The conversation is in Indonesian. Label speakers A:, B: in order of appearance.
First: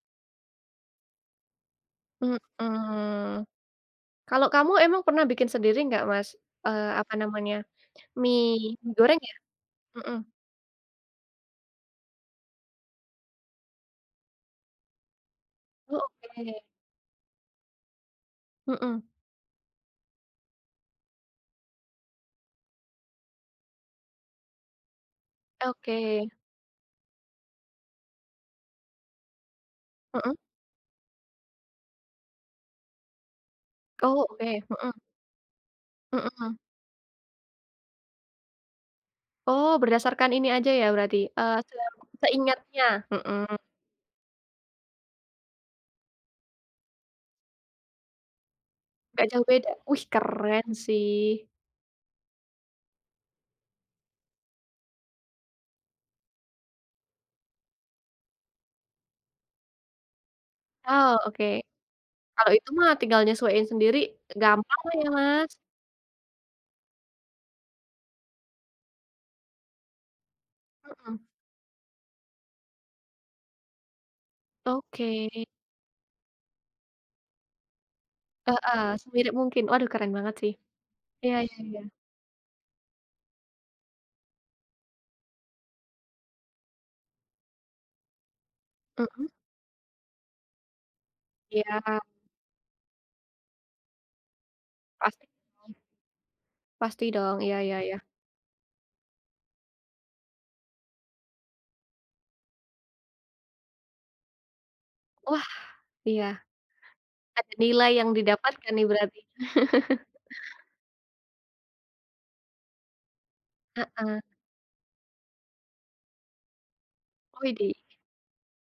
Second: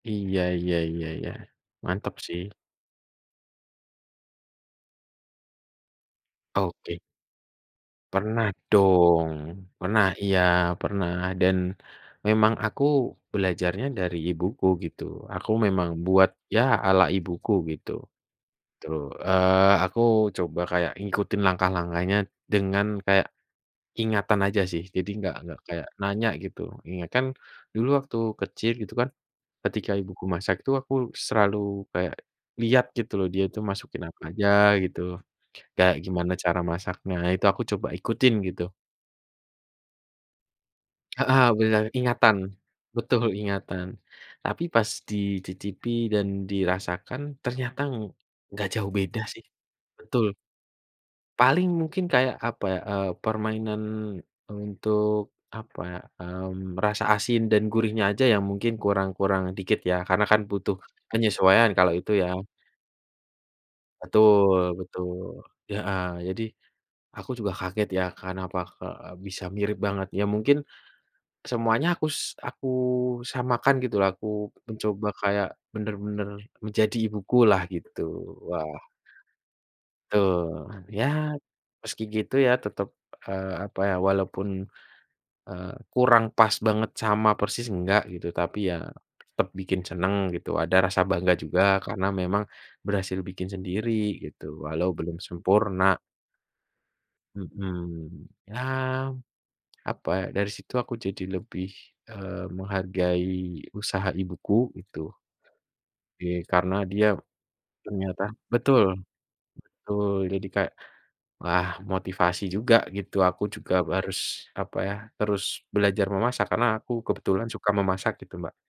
A: Iya iya iya iya, mantap
B: Mhm.
A: sih.
B: Kalau kamu emang pernah bikin sendiri nggak, Mas? Eee,
A: Oke.
B: apa namanya,
A: Pernah
B: mie mie goreng
A: dong,
B: ya?
A: pernah,
B: Mhm.
A: iya, pernah, dan memang aku, belajarnya dari ibuku, gitu. Aku memang
B: Oh,
A: buat, ya,
B: oke.
A: ala ibuku gitu, gitu,
B: Mhm.
A: eee, aku coba kayak ngikutin langkah-langkahnya, dengan kayak, ingatan aja sih. Jadi, enggak enggak kayak nanya
B: Oke.
A: gitu, ingat kan, dulu waktu kecil gitu kan. Ketika ibuku
B: Heeh.
A: masak, itu aku selalu kayak, lihat gitu loh. Dia itu masukin apa
B: Oh e,
A: aja?
B: heeh.
A: Gitu, kayak, gimana
B: Heeh
A: cara masaknya? Itu aku coba ikutin, gitu.
B: Oh, berdasarkan ini aja ya berarti,
A: Heeh,
B: eee, se
A: alhamdulillah ingatan,
B: seingatnya?
A: betul,
B: Mhm.
A: ingatan. Tapi pas dicicipi, dan dirasakan, ternyata ng nggak jauh beda
B: Nggak
A: sih.
B: jauh beda? Wih,
A: Betul.
B: keren sih.
A: Paling mungkin kayak, apa ya, eee, permainan, untuk, apa ya, mmm, rasa asin dan gurihnya aja yang mungkin kurang kurang dikit ya, karena kan butuh,
B: Oh, oke.
A: penyesuaian kalau itu ya.
B: Kalau itu mah tinggal nyesuaiin sendiri? Gampang
A: Betul
B: lah, ya
A: betul
B: Mas.
A: heeh. Jadi, aku juga kaget ya, kenapa ke bisa mirip banget? Ya mungkin,
B: Mhm.
A: semuanya akus aku samakan, gitu lah, aku mencoba
B: Oke.
A: kayak, benar-benar menjadi ibuku lah gitu,
B: Heeh,
A: wah
B: semirip mungkin, waduh keren banget sih.
A: betul, ya,
B: Ya ya ya.
A: meski gitu ya, tetap, eee, apa ya, walaupun, eee, kurang pas banget sama persis enggak gitu. Tapi ya,
B: Mhm.
A: tetap bikin senang gitu, ada rasa bangga juga,
B: Iya.
A: karena memang berhasil bikin sendiri, gitu, walau belum
B: Pasti dong.
A: sempurna
B: Pasti dong, iya iya iya.
A: mhm, ya, apa ya, dari situ aku jadi lebih, eee, menghargai usaha ibuku, gitu
B: Wah, iya.
A: oke, karena dia,
B: Ada nilai yang
A: ternyata
B: didapatkan
A: betul,
B: nih berarti?
A: betul jadi kayak, wah motivasi juga gitu, aku juga harus,
B: Heeh.
A: apa ya, terus belajar memasak, karena aku kebetulan suka
B: Widih.
A: memasak, gitu Mbak.